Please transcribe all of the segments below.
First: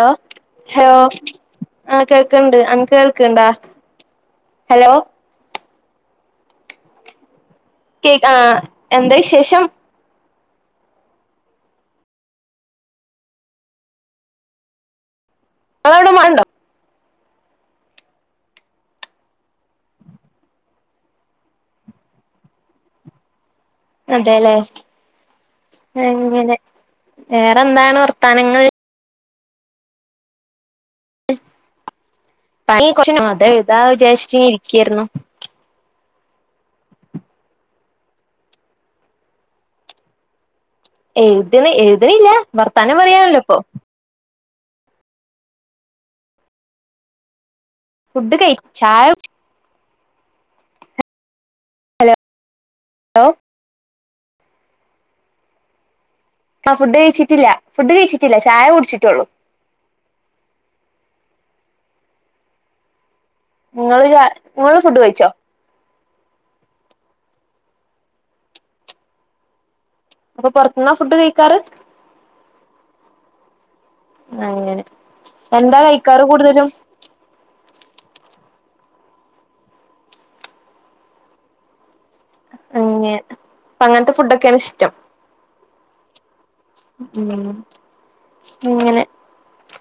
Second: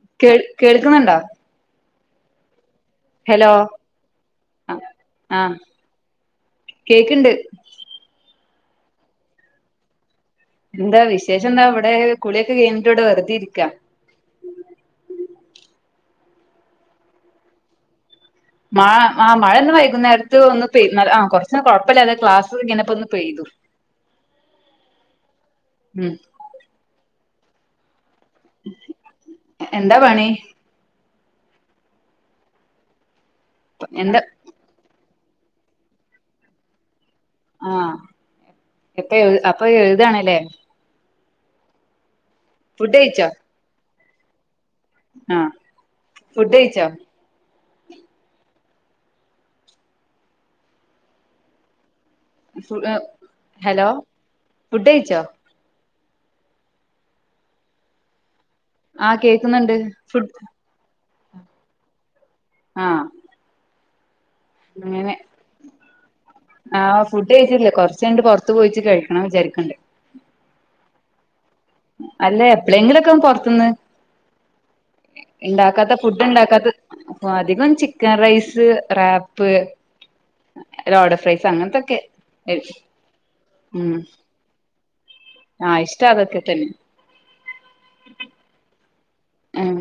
Hello കേൾ hello കേൾക്കുന്നുണ്ടോ ആ കേൾക്കന്നുണ്ട് കേൾക്കണ്ടാ ഹലോ ആ ഹലോ ആ കേക്ക്ണ്ട് കേക്ക് ആഹ് എന്താ വിശേഷം എന്താ വിശേഷം എന്താ അവിടെ കുളിയൊക്കെ കഴഞ്ഞിട്ട് ഇവിടെ വെറുതെ ഇരിക്കാ നിങ്ങളവിടെ മഴണ്ടോ മഴ ആഹ് മഴ ഇന്ന് വൈകുന്നേരത്ത് ഒന്ന് പെയ്ത് ആഹ് കൊറച്ച് കുഴപ്പമില്ലാതെ ക്ലാസ് കഴിഞ്ഞപ്പൊ ഒന്ന് പെയ്തു അതെ ലെ ഉം അങ്ങനെ വേറെന്താണ് വർ ത്താനങ്ങൾ എന്താ പണി പഷ [unintelligible] പ [unintelligible] [unintelligible] [unintelligible] ഇത എഴുതാ എന്താ വിചാഷിച്ച് ങ്ങെ ഇരിക്ക്യേര്ന്നു ആഹ് എത്തഹ് അപ്പഹ് എഴുതാണ്ലെ എഴുത്ണ് എഴുത്ണില്ല ഭർത്താനം പറയാനല്ലോ ഇപ്പം ആഹ് ഫുഡ് കഴിച്ചോ ഫുഡ് കഴി [unintelligible] ചായ കുട് കുടിച്ചോ ഹലോ ഫുഡ്ഡ് കഴിച്ചോ ആഹ് ഫുഡ് കഴിച്ചിട്ടില്ല ഫുഡ് കഴിച്ചിട്ടില്ല ചായ ആ കുടിച്ചിട്ടുള്ളൂ കേൾക്കുന്നുണ്ട് ആ... നിങ്ങൾ നിങ്ങൾ ഫുഡ് കഴിച്ചോ ആഹ് ഫുഡ് കഴിച്ചിട്ടില്ലേ കുറച്ചു കഴിഞ്ഞിട്ട് പുറത്തു പോയിട്ട് കഴിക്കണം വിചാരിക്കണ്ട് അപ്പൊ പുറത്തനിന്നാ ഫുഡ് കഴിക്കാർ അല്ലെ എപ്പോഴെങ്കിലും പുറത്തുന്ന് അങ്ങനെ എന്താ ഇണ്ടാക്കാത്ത ഫുഡ് കഴിക്കാറ് കൂടുതലും ഉണ്ടാക്കാത്ത അപ്പൊ അധികം chicken rice wrap load fries അങ്ങനത്തൊക്കെ അങ്ങെ അപ്പ അങ്ങനത്തെ ഫുഡൊക്കെയാണ് ഇഷ്ടം ആഹ് ഇഷ്ട അതൊക്കെ തന്നെ ഉം അങ്ങനെ ഉം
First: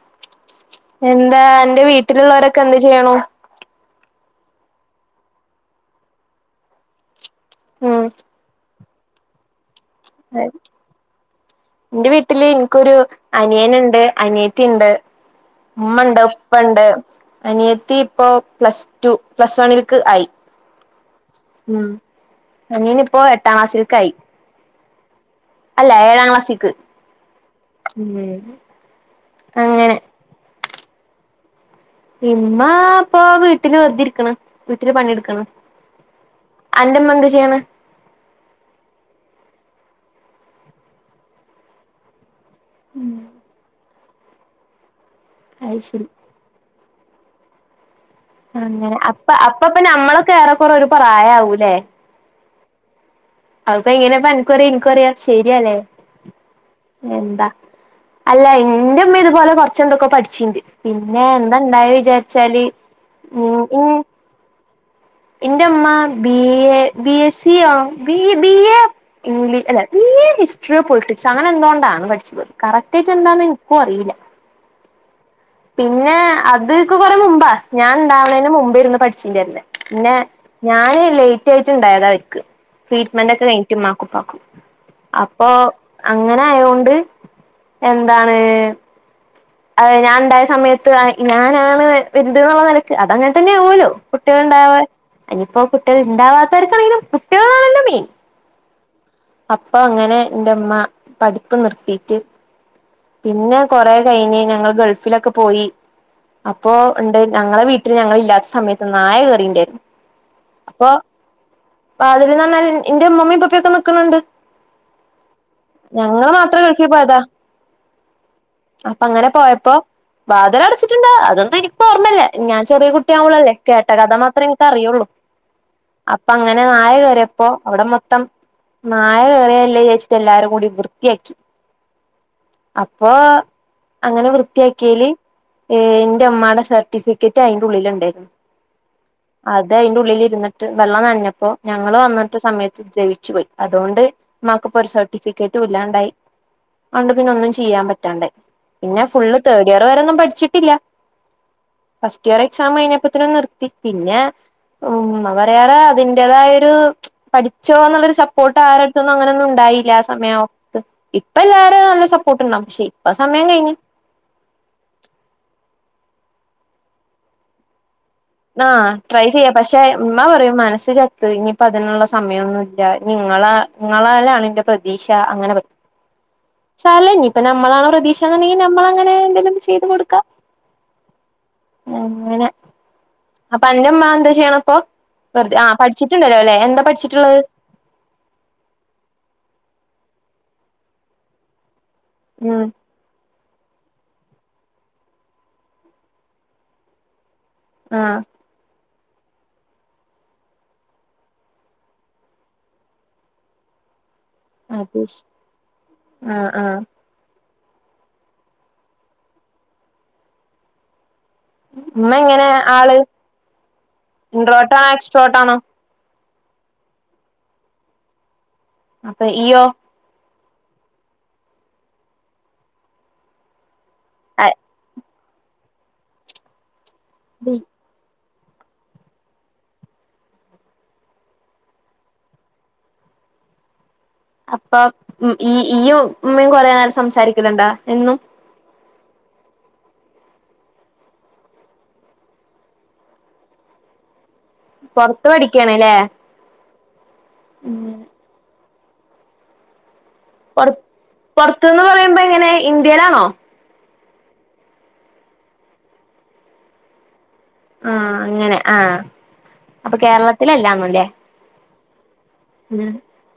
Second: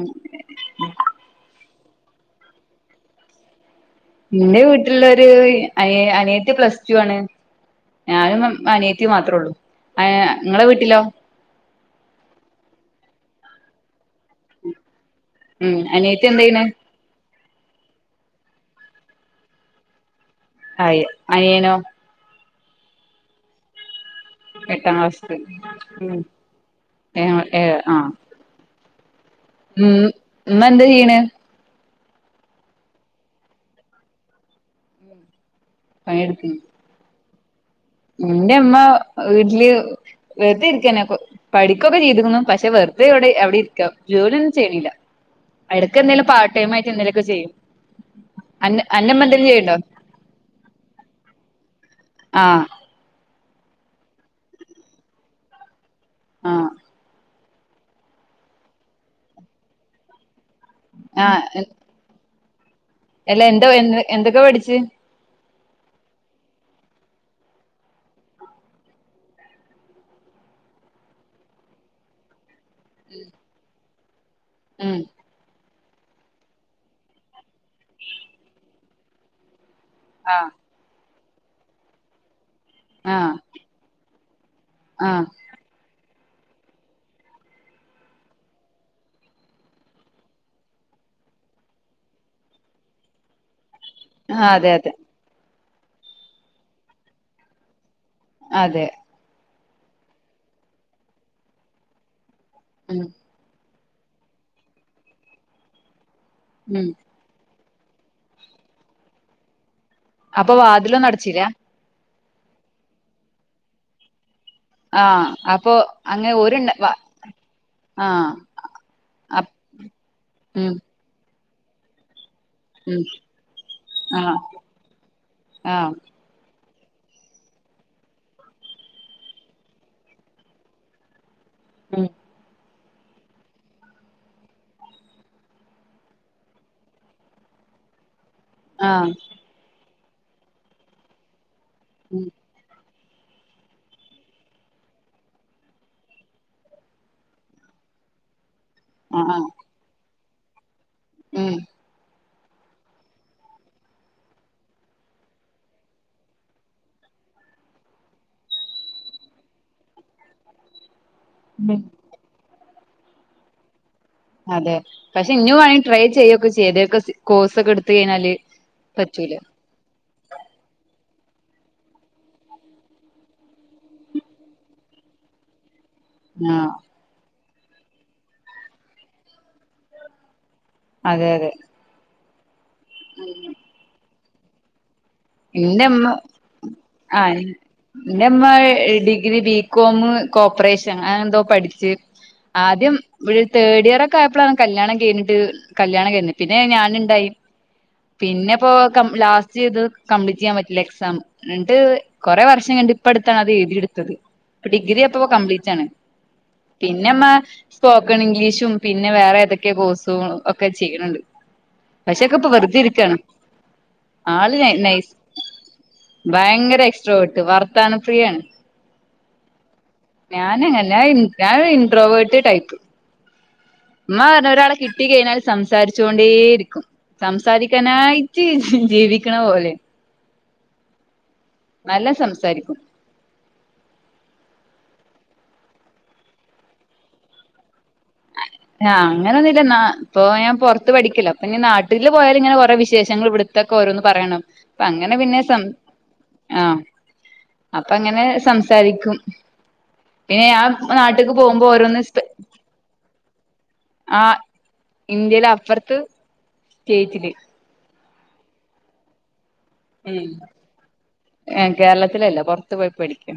എന്താ എന്റെ വീട്ട വീട്ടിലുള്ളവരൊക്കെ എന്തു ചെയ്യുന്നു നിന്റെ വീട്ടുള്ളൊരു അ അനിയത്തി പ്ലസ് ടു ആണ് ഞാനും അനിയത്തി അനിയാത്തി മാത്രേ ഉള്ളൂ ആ നിങ്ങളെ വീട്ടിലോ എന്റെ വീട്ടിൽ എനിക്കൊരു അനിയനുണ്ട് അനിയാത്തിയുണ്ട് ഉം ഉമ്മാണ്ട് അനിയത്തി എന്ത് ചെയ്യണ് ഉപ്പണ്ട് അനിയത്തി ഇപ്പോ പ്ലസ് ടു പ്ലസ് വണ്ണിലേക്ക് ആയി ആ അനിയനോ ഉം അനിയൻ ഇപ്പോ എട്ടാം ക്ലാസൽക്കായി എട്ടാം ക്ലാസ്സ്‌ ക്ലാസ്സിക്ക് ഏ ഏ ആഹ ഉ അങ്ങനെ ഇന്നു എന്താ ചെയ്യണേ പിന്നെ ഇപ്പൊ വീട്ടിൽ വെറുതെ ഇരിക്കാണ് വീട്ടിലെ പണിയെടുക്കണം പണിയെടുക്കുന്ന ചെയാണ് എന്റെ അമ്മ വീട്ടില് വെറുതെ ഇരിക്കാണ് ഇപ്പൊ പഠിക്കൊക്കെ ചെയ്തിരുന്നു പക്ഷെ വെറുതെ ഇവിടെ എവിടെ ഇരിക്കാം ജോലി ഒന്നും ചെയ്യണില്ല അത് ഇടയ്ക്കു ശരി എന്തെങ്കിലും പാർട്ടെമായിട്ട് എന്തേലും ഓക്കെ ചെയ്യും അന്റെ അങ്ങനെ അന്റെമ്മ അപ്പ എന്തേലും അപ്പപ്പ ചെയ്യണ്ടോ നമ്മളൊക്കെ ഏറെക്കറ ഒരു പ്രായ ആകൂല്ലേ ആം അപ്പോ എങ്ങനെ അനക്കും ഇനാകും അറിയാ ശരിയല്ലേ ആഹ് എന്താ അല്ല എന്റെ ഉമ്മ ഇതുപോലെ കുറച്ച് എന്തൊക്കെ പഠിച്ചിണ്ട് പിന്നെ എന്തണ്ടായ വിചാരിച്ച ചലി അല്ലാ എന്താ എ എന്തൊക്കാ പഠിച്ചു എന്റെ ഉമ്മ B A B S C ആ ബ ബി എ ഇംഗ്ലീഷ് അല്ലെ ബി എ ഹിസ്റ്റ്രിയോ പൊളിറ്റിക്സ് അങ്ങനെ എന്തുകൊണ്ടാണ് പഠിച്ചത് കറക്റ്റ് ആയിട്ട് എന്താന്ന് എനിക്കും അറിയില്ല ഉം പിന്നെ അത് ഒക്കെ കൊറ മുമ്പാ ഞാൻ ഇണ്ടാവണേന് മുമ്പേ ഇരുന്ന് പഠിച്ചിണ്ടായിരുന്നേ പിന്നെ ആഹ് ഞാനല്ലേ ക്യത്യായിട്ടുണ്ടായതാ അവർക്ക് ട്രീറ്റ്മെന്റ് ആഹ് ഒക്കെ കഴിഞ്ഞുട്ട് ഇമ്മാക്ക് ഉപ്പാക്കും ആഹ് അപ്പൊ അങ്ങനെ ആയൊണ്ട് എന്താണ് അത ഞാൻ ഉണ്ടായ സമയത്ത് ഞാനാണ് വൽത് എന്നുള്ള നിലക്ക് അതങ്ങനെ തന്നെ ആലോ കുട്ടികള ആഹ് അതെ ഉണ്ടാവനി അതെ ഇപ്പൊ കുട്ടികൾ ഉണ്ടാവാത്തവർക്കാണെങ്കിലും കുട്ടികളാണല്ലോ മെയിൻ അതെ അപ്പൊ അങ്ങനെ എന്റെമ്മ പഠിപ്പ് നിർത്തിട്ട് ഉം പിന്നെ കൊറെ കഴിഞ്ഞ് ഞങ്ങൾ ഗൾഫിലൊക്കെ പോയി അപ്പോ ഉം ഉണ്ട് ഞങ്ങളെ വീട്ടിൽ ഇ ഞങ്ങൾ ഇല്ലാത്ത സമയത്ത് ന്നായ കേയറിണ്ടായിരുന്നു അപ്പൊ വാതിലോ നടച്ചിരാ വാതിലിന് പറഞ്ഞാൽ എന്റെ മമ്മി പപ്പിയൊക്കെ നിക്കുന്നുണ്ട് ആ അപ്പൊ അങ്ങെ ഒരു മാത്രം വ ഗൾഫിൽ പോയതാ അപ്പൊ അങ്ങനെ പോയപ്പോ വാതലിൽ ഉം അടച്ചിട്ടുണ്ടാ അതൊന്നും എനിക്ക് ഓർമ്മല്ലേ ഞാൻ ചെറിയ ഉം കുട്ടിയ ആവുള്ളൂല്ലേ കേട്ട കഥ ആഹ് മാത്രേ എനിക്ക് അറിയുള്ളൂ ആഹ് അപ്പൊ അങ്ങനെ അങ്ങനെ നായകയറിയപ്പോ അവിടെ മൊത്തം നായകയറിയ എല്ല വിചാരിച്ചിട്ട് എല്ലാരും കൂടി വൃത്തിയാക്കി ഉം അപ്പോ അങ്ങനെ വൃത്തിയാക്കിൽ എന്റെ ഉമ്മാടെ സർട്ടിഫിക്കറ്റ് അയിന്റെ ഉള്ളിൽ ഉണ്ടായിരുന്നു ആഹ് അതെ അതിന്റെ ഉള്ളിൽ ഇരുന്നിട്ട് വെള്ളം നന്നഞ്ഞപ്പോ ഞങ്ങള് ഉം വന്നിട്ട് സമയത്ത് ജ അടിച്ചു പോയി അതുകൊണ്ട് മ്മാക്കിപ്പോ ഒരു സർട്ടിഫിക്കറ്റും ഇല്ലാണ്ടായി അതുകൊണ്ടു പിന്നെ ഒന്നും ചെയ്യാൻ പറ്റാണ്ടായി പിന്നെ ഫുള്ള് ആഹ് തേഡ് ഇയർ വരെ ഒന്നും പഠിച്ചി പച്ചിട്ടില്ല ഉം ഫസ്റ്റിയർ എക്സാംകഴിഞ്ഞപ്പോ തന്നെ നിർത്തി പിന്നെ ഉം പറയാറ അതിന്റെ തായരു പഠിച്ചോന്നുള്ളരു സപ്പോർട്ട് ആരടുത്തൊന്നും അങ്ങനൊന്നും ഉണ്ടായില്ല ആ സമയാവുമ്പോ ഇപ്പോ ഉം നല്ല സപ്പോർട്ടുണ്ടമ്മച്ചി ഇപ്പൊ സമയം കഴിഞ്ഞു അതെ പക്ഷെ ഇന വേണെങ്കിൽ ട്രൈ ചെയ്യുകൊക്ക ചെയ്തക്കെ കോഴസ് ഒക്കെ എടു ആ ട്രൈ ചെയ്യ പക്ഷെ ഉമ്മ പറയും മനസ്സ് ചത്തു ഇനിയിപ്പോ അതിനുള്ള സമയമൊന്നുമല്ല നിങ്ങളാ നിങ്ങളാലാണ് എന്റെ ന്റെ പ്രതീക്ഷ അങ്ങനെ പറ്റ ആഹ് ചല നി ഇപ്പ നമ്മളാണ് പ്രതീക്ഷുണ്ടെങ്കിൽ നമ്മൾ അങ്ങനെ എന്തെങ്കിലും ചെയ്ത് കൊടുക്കാം അതെ അതെ അങ്ങനെ അപ്പൊ അന്റെമ്മ എന്ത ചെയ്യണപ്പൊ എന്റെമ്മ ആ പഠിച്ചിട്ടുള്ളത് എന്റെമ്മ ഡിഗ്രി ബി- കോമ കോപ്പറേഷൻ അ ങ്ങനെ ന്തോ പഠിച്ച് ഉം ആദ്യം വി- തേർഡ് ഇയറോക്കെ ആയപ്പോഴാണ് കല്യാണം കഴഞ്ഞിട്ട് കല്യാണം കഴുന്നത് പിന്നെ ഞാാനുണ്ടായി ആ പിന്നെപ്പോ ലാസ്റ്റ് ചെയ്ത് കംപ്ലീറ്റ് ചെയ്യാൻ പറ്റില്ല എക്സാം ണ്ട് കൊറെേ വർഷം കഴിഞ്ഞിട്ട് ഇപ്പടുത്താണ് അത് എഴുതിയെടുത്തത് ഡിഗ്രി അത് ശ അപ്പ കംപ്ലീറ്റ് ആണ് ആഹ് ആഹ് പിന്നെമ്മ സ്പോക്കൺ ഇംഗ്ലീഷും പിന്നെ വേറെ ഏതൊക്കെ കോഴ്സും ഒക്കെ ചെയ്യണണ്ട് ഉമ്മ പക്ഷെക്കെ ഇങ്ങനെ ഇപ്പൊ വെറുതെ ഇരിക്കാണ് ആള് ആള്റോട്ട നൈസ് ചോട്ടണോ ഭയങ്കര എക്സ്ട്രാവേർട്ട് വർത്താനപ്രിയേണ് അപ്പഇയ്യോ ഞാന്അങ്ങനെല്ല ഞന്ഇ ഞാനൊര്ഇൻട്രോവേർട്ട് ടയ്പ ഇമ്മപറഞ്ഞ് ഒരാളകിട്ടി കിട്ടികഴിഞ്ഞാൽ സംസാരിച്ചുകൊണ്ടേ ഇരിക്കും സംസാരിക്കാനായി ജ് ഹ് ജീവിക്കണ പോലെ നല്ലോം സംസാരിക്കും അപ്പം മ് ഈ ഈയ്യും ഇമ്മിം കൊറേനേരം സംസാരിക്കല്ണ്ടോ എന്നും ആഹ് അങ്ങനൊന്നുല്ല ഇന്നാ പോയാ പൊറ്ത്ത്പഠിക്കല്ലോ പിന്നെനാട്ടില് പോയാല് ഇങ്ങനെ കൊറെ വിശേഷങ്ങൾ ഇവിടുത്തക്കെ ഓരോന്ന് പറയണം അപ്പൊ അങ്ങനെ പുൊറത്ത്പഠിക്കാണ്ല്ലേ അപ്പെങ്ങനെ സംസ സാരിക്കും പൊറ് പൊറ്ത്ത്ന്ന് പറയ്മ്പോ സ്പെ എങ്ങനെ ഇന്ത്യയിലാണോ ആ ഇന്ത്യയിലെ അപ്പറ്ത്ത് സ്റ്റേറ്റില് ആ അങ്ങനെ ആ അപ്പകേരളത്തിലല്ലാന്നുല്ലേ കേരള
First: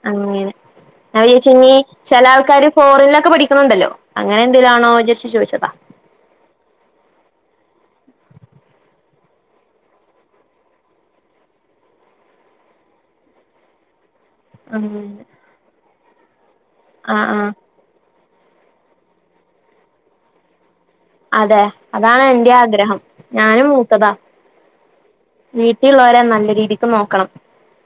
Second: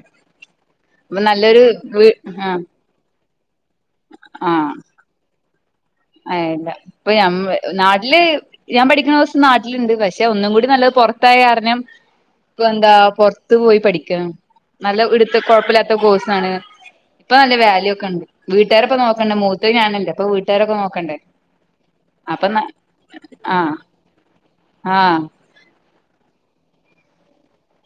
അങ്ങനെ അപ്പൊ നല്ലൊരു ഞാൻവിജാര്ച്ചിനി വീ ആഹ് ചെലാൾക്കാര് ഫോറിനിലൊക്കെ പഠിക്ക്ന്നുണ്ടല്ലോ അങ്ങനെ ന്തേലാണോ ജസ്റ്റ്‌ ചോദിച്ചതാ ഏഹ് അല്ല പ്പം നമ് നാട്ടില് ഞാൻ പഠിക്ക്ണോസം നാട്ടില്ണ്ട് പക്ഷെ ഒന്നുംകൂടിനല്ലത് പൊറ്ത്തായ കാരണം എന്താ പൊറ്ത്ത് പോയി പഠിക്കാണ് നല്ല അങ്ങനെ ഇടുത്ത് കൊഴപ്പില്ലാത്തകോഴ്സാണ് ആഹ് ഇപ്പൊ ആഹ് നല്ല വാല്യൂ ഒക്കെണ്ട് വീട്ടാരെപ്പനോക്കെണ്ട മൂത്തെ ഞാനല്ലെ ഇപ്പ വീട്ടാരെക്കെ നോക്ക് അതെ അതാണെന്റെയും ആഗ്രഹം ഞാനും ആഹ് മൂത്തതാ ആഹ് വീട്ടി ട്ടിളോരെ നല്ലരീതിക്ക് നോക്കണം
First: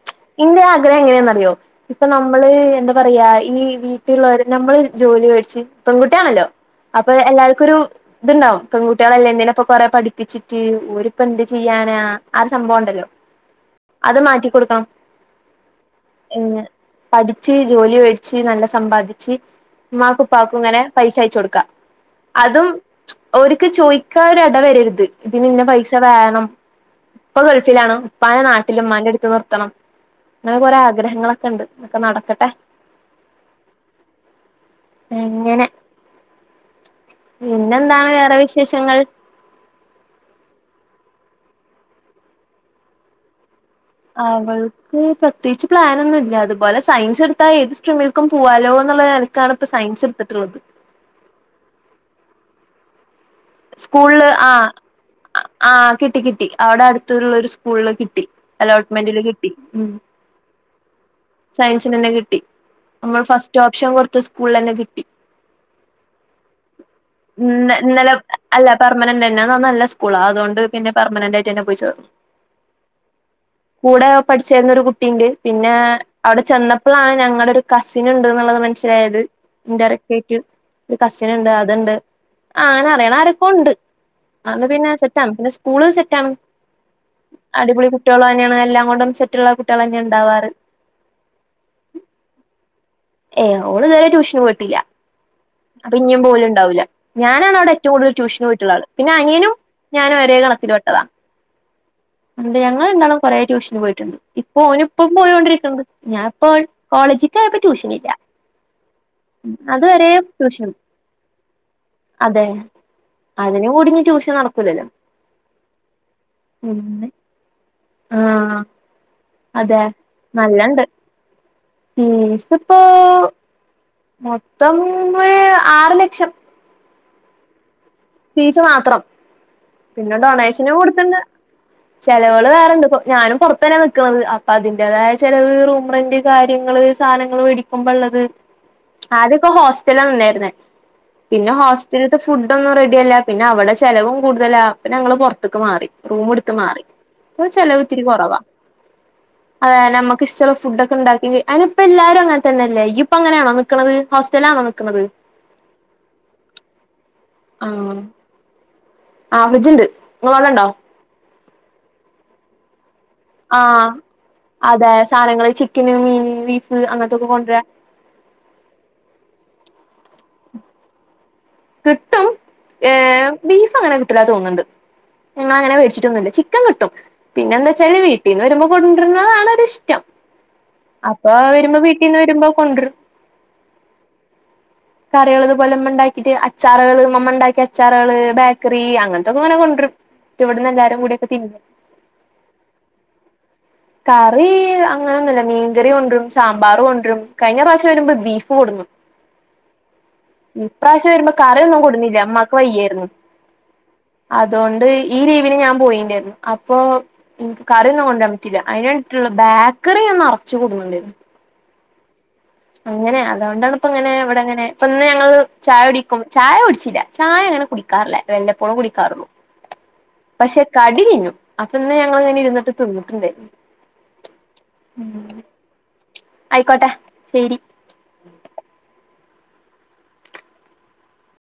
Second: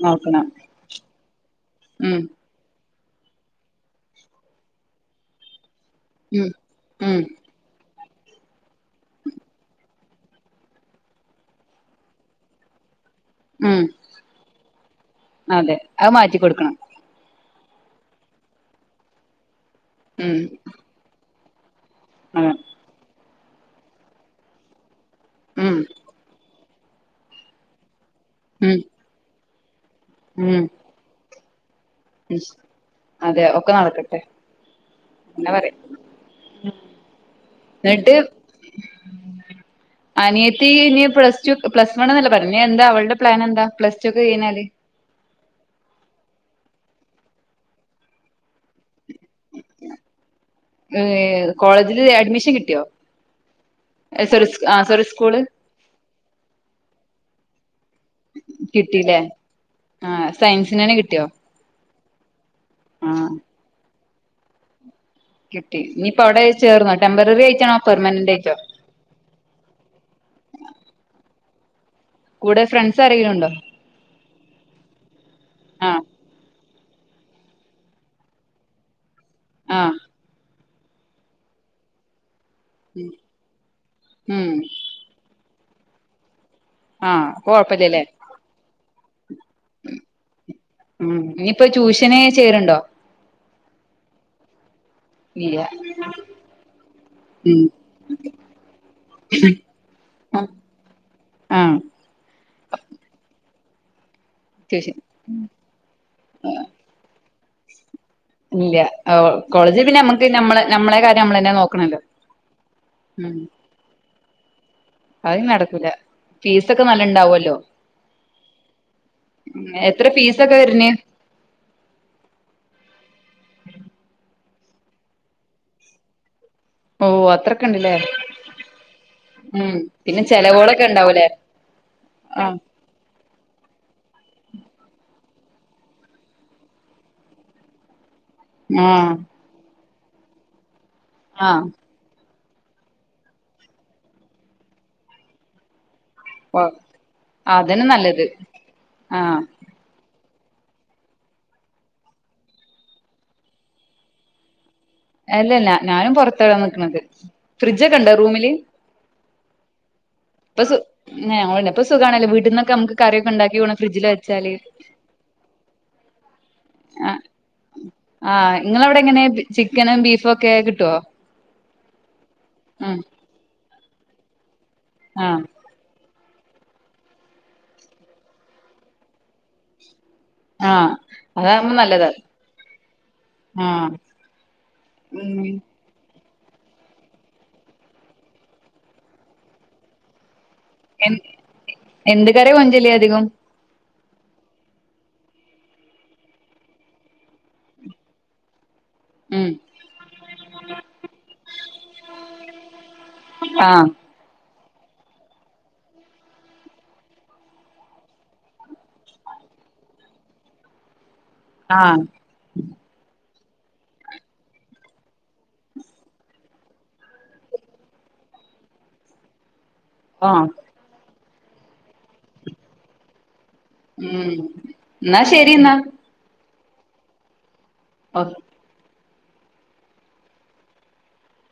നോക്കണം ഇന്റെആഗ്രഹം എങ്ങനെന്നറിയോ ഇപ്പൊ ഉം നമ്മള് എന്താ പറയാ ഈ വീട്ടില്ള്ളോര് നമ്മള് ജോലി മേടിച്ച് പെൺകുട്ട്യാണല്ലോ ഉം അപ്പൊ ഉം എല്ലാര്കൊര് ഇത്ണ്ടാവും പെങ്കുട്യാളെല്ലെ എന്തിനാ ഇപ്പോ കൊറെ പഠിപ്പിച്ചിട്ട് ഓരിപ്പെന്ത് ചെയ്യാനാ ആ ഒരു സംബോണ്ടല്ലോ ഉം അത് മാറ്റിക്കൊടുക്കണം അതെ അത് മാറ്റി ഏ കൊടുക്കണം പഠി ച്ച് ജോലിവേട്ച്ച് നല്ല സമ്പാദിച്ച് ഉം ഇമ്മാക്കുപ്പാക്കും ങ്ങനെ പൈസയച്ചൊട് കാ അതെ അതും ഒര്ക്ക്ചോയിക്കാനൊരെടവരര്ത് ഇതിന് ഇന്ന ഉം പൈസ വേണം ഇപ്പൊ ഗൾഫിലാണോ പല ഉം നാട്ടിലും മണിയെടുക്കുന്നോർ ത്തണം അങ്ങനെ ഉം ഒരാഗ്രഹങ്ങള് ക്ക്ണ്ട് ഉം അതെ ഒക്കെ നടക്കട്ടെ എന്ന അങ്ങനെ പറയ് ഉം പിന്നെന്താണ് വേറെ വിശേഷങ്ങൾ അനിയത്തി ഇനി പ്ലസ് ടു പ്ലസ് വൺന്നല്ലെ പറഞ്ഞ ഇനി എന്താ അവളുടെ പ്ലാൻ എന്താ പ്ലസ് ടു ഒക്കെ കഴിഞ്ഞാല് അവൾക്ക് പ്ലസ്‌ ത്തേയ്ച്ച് പ്ലാനൊന്നുവല്ല അതുപോലെ സയൻസ് എടുത്താ ഏത് സ്ട്രീമിൽക്കും പോവാ വാവന്നുള്ള [unintelligible] ഒരൽക്കാണ് ഇപ്പം സയൻസ് ഇട്ത്തിട്ട്ള്ളത് ഏഹ് കോളേജില് അഡ്മിഷൻ കിട്ടിയോ സ്കൂളില് സോറി ആഹ് ആ സോറി സ്കൂള് ആഹ് കിട്ടി കിട്ടി അവിടെ അടുത്തുള്ള ഒരു സ്കൂളില് കിട്ടി അലോട്ട്മെന്റില് കിട്ടി ഉം എങ്ങനെ കി ട്ടിയോ ന്‌ നന്നെ കിട്ടി നമ്മൾ ഫസ്റ്റ് ഓപ്ഷൻ കൊട് ത്ത സ്കൂൾ ള്ളന്നെ കിട്ടി കിട്ടി ഇനിയിപ്പോ അവിടെ ചേർന്നോ ടെമ്പററി ഇന്നെ ആയിട്ടാണോ ഇന്നലെ പെർമനന്റ് ആയിട്ടോ അല്ല പെർമനന്റെന്നെ ആ ന്ന നല്ല സ്കൂളാ അതുകൊണ്ട് പിന്നെ പെർമനന്റായിട്ടന്നെ പോയി ചേർ കൂടെ ഫ്രണ്ട്സ് ആരെങ്കിലും ഉണ്ടോ കൂടെ പഠിച്ചിരുന്നൊരു കുട്ടിണ്ട് പിന്നെ ആ അവടെ ചെന്നപ്പളാണ് ഞങ്ങള്ടൊരു കസിനുണ്ട് ന്ന്ള്ളത് മന്സ്സിലായത് ഇൻ ആ ഡയറക്റ്റായിട്ട് ഒര് കസിനുണ്ട് അത്ണ്ട് ആ ഞാനറിയ്ണ ആരൊക്കോണ്ട് ഉം ആന്ന് പിന്നെ സെറ്റാണ് പിന്നെ സ്‌ സ്കൂള് സെറ്റാണ് ആ അടിപൊളി കൊഴപ്പില്ലല്ലേ കുട്ട്യാളന്നേണ് എല്ലാം കൊണ്ടും റ്റുള്ള കുട്ട്യാളന്നെ ഇണ്ടാവാറ് ഇഞ്ഞ്പ്പോ ട്യൂഷന് ചേര്ണ്ടോ ഏ‌ ഓള് ഇത് വരെ ട്യൂഷന് പോയിട്ടില്ല ഇല്ല അപ്പൊ ഇനിയും പോവല് ഉണ്ടാവില്ല ഞാനാണ് ഇവിടെ ഉം ഏറ്റവും കൂടുതൽ ട്യൂഷന് പോയിട്ടുള്ള ആള് പിന്നെ അനിയനും ഞാനും ഒരേ കണത്തിൽ പെട്ടതാ ആഹ് അണ്ട് ഞങ്ങൾ രണ്ടാളും കൊറെ ട്യൂഷൻ പോയിട്ടുണ്ട് ഇപ്പോ ട്യൂഷൻ ഓനിപ്പോ പോയോണ്ടിരിക്കണ്ട് ഞാനിപ്പോ കോളേജിൽ [unintelligible] ട്യൂഷൻ ഇല്ല ഇല്ല കോളേജിൽ പിന്നെ അതുവരെ നമ്മുക്ക് നമ്മള ട്യൂഷൻ നമ്മളെ കാര്യം നമ്മൾെന്നെ നോക്കണല്ലോ അതെ അതിനും കൂടിഞ്ഞ് ട്യൂഷൻ നടക്കൂലല്ലോ അയ് നടക്കൂല ഫീസ് ഒക്കെ ഉം നല്ല ഇണ്ടാവല്ലോ ആഹ് അതെ എത്ര ഫീസൊക്കെ നല്ലണ്ട് വരണ് ഫീസിപ്പോ ത്തം ഒരു ആറ് ലക്ഷം ഓ അത്രക് ഫീസ് മാത്രം ഉം പിന്നെ ഡൊണേഷനും ചെലവുകളൊക്കെ കൊടുത്തിണ്ട് ഇണ്ടാവൂലേ ചെലവൾ ആഹ് വേറെണ്ട് ഞാനും പുറത്ത തന്നെയ നിക്കണത് അപ്പൊ അതിന്റേതായ ചിലവ് റൂംറന്റ് കാര്യങ്ങള് സാനങ്ങൾ മേടിക്കുമ്പോ ഉള്ളത് ആഹ് ആദ്യാക്കെ ഹോ [unintelligible] പിന്നെ ആഹ് ഹോസ്റ്റല് ഫുഡ് ഒന്നും റഡി സില്ല പിന്നെ അവിടെ ചെലവും കൂടുതല അപ്പ ഞങ്ങള് പൊറത്ത്ക്ക് മാറി റൂമ് എടുത്ത് ഓ മാറി ചെലവ് അതന്നെ ഇത്തിരി നല്ലത് കുറവാ ആഹ് അതാന ഇഷ്ടുള്ള ഫുഡ് ഒക്കെ ഉണ്ടാക്കി അയിനിപ്പല്ലാരും അങ്ങനെ തന്നെയല്ലേ ഇയ്യ് പ്പ അങ്ങനാണോ നിക്കണത് ഹോസ്റ്റലാണോ നിക്കണത് അല്ലല്ല ഞാനും പൊറത്ത നിക്കണത് ഫ്രിഡ്ജൊക്കെ ണ്ടോ റൂമില് ആ ഫ്രിഡ്ജ് ണ്ട് [unintelligible] ഇണ്ടോ പിന്നെ ഇപ്പോ സുഖാണല്ലോ വീട്ടിന്നൊക്കെ നമക്ക് ആഹ് അതെ സാധങ്ങള് ചിക്കന് മീന് ബീഫ് ആ അങ്ങനത്തൊക്കെ കൊണ്ട് രാം ആഹ് ഇങ്ങളവിടെ എങ്ങനെ ചിക്കനും ബീഫും ഒക്കെ കിട്ടുവോ കിട്ടും ഏ ഉം ബീഫ് അങ്ങനെ ഇല്ലാ തോന്നുന്നുണ്ട് ആഹ് ങ്ങളങ്ങനെ വേടിച്ചിട്ടൊന്നുല്ല. ചിക്കൻ കിട്ടും പിന്നെ എന്താ വെച്ചാല് വീട്ടീന്ന് വരുമ്പോ കൊണ്ടിരുന്നതാണ് ഒരുരിഷ്ടം ആഹ് അപ്പൊ അതാകുമ്പോ വരുമ്പോ നല്ലതാ വീട്ടിന്ന് വരുമ്പോ കൊണ്ടരും ആഹ് ഉം കറികള്ളത് പോലൊക്കെ അച്ചാുകള് മമ്മ ഉണ്ടാക്കിയ അച്ചാറുകള് ബേക്കറി അങ്ങനത്തൊക്കെ ഇങ്ങനെ കൊണ്ടുവരും ഇവിടുന്ന് എല്ലാരും എ കൂടിയൊക്കെ തിന്നും എന്ത് കറി കൊഞ്ചല് അധികം കറി അങ്ങനെന്നുല്ല മീൻകറി കൊണ്ടരും സാമ്പാറ് കൊണ്ടരും കഴിഞ്ഞ പ്രാവശ്യം വരുമ്പോ ബീഫ് കൊടുന്നു ഉം ഇപ്രാവശ്യം വരുമ്പോ കറ്യൊന്നും കൊടുന്നില്ല വയ്യായിരുന്നു ആഹ് അതുകൊണ്ട് ഈ ലീവിന് ഞാൻ പോയിണ്ടായിരുന്നു അപ്പൊ എനിക്ക് കറിയൊന്നും കൊണ്ടുരാൻ പറ്റില്ല അതിന വേണ്ടി ബേക്കറി ഞാൻ നറച്ചു കൊടുുന്നുണ്ടായിരുന്നു ആഹ് അങ്ങനെ അതുകൊണ്ടാണ് ഇപ്പ ങ്ങനെ ഇവിടെ ങ്ങനെ ഇപ്പ ഇ ഞങ്ങള് ചായ കുടിക്കും ചായ കുടിച്ചില്ല ചായ അങ്ങനെ കുടിക്കാറില്ല വല്ലപ്പോഴും കുടിക്കാറുള്ളൂ ആഹ് പക്ഷെ കടി തിന്നും അപ്പന്ന് ഞങ്ങളിങ്ങന ഇരുന്നി്ീന്നട്ടുണ്ടായി ഉം എന്നാ ശരി ന്നാ ആയിക്കോട്ടെ ശരി ഓ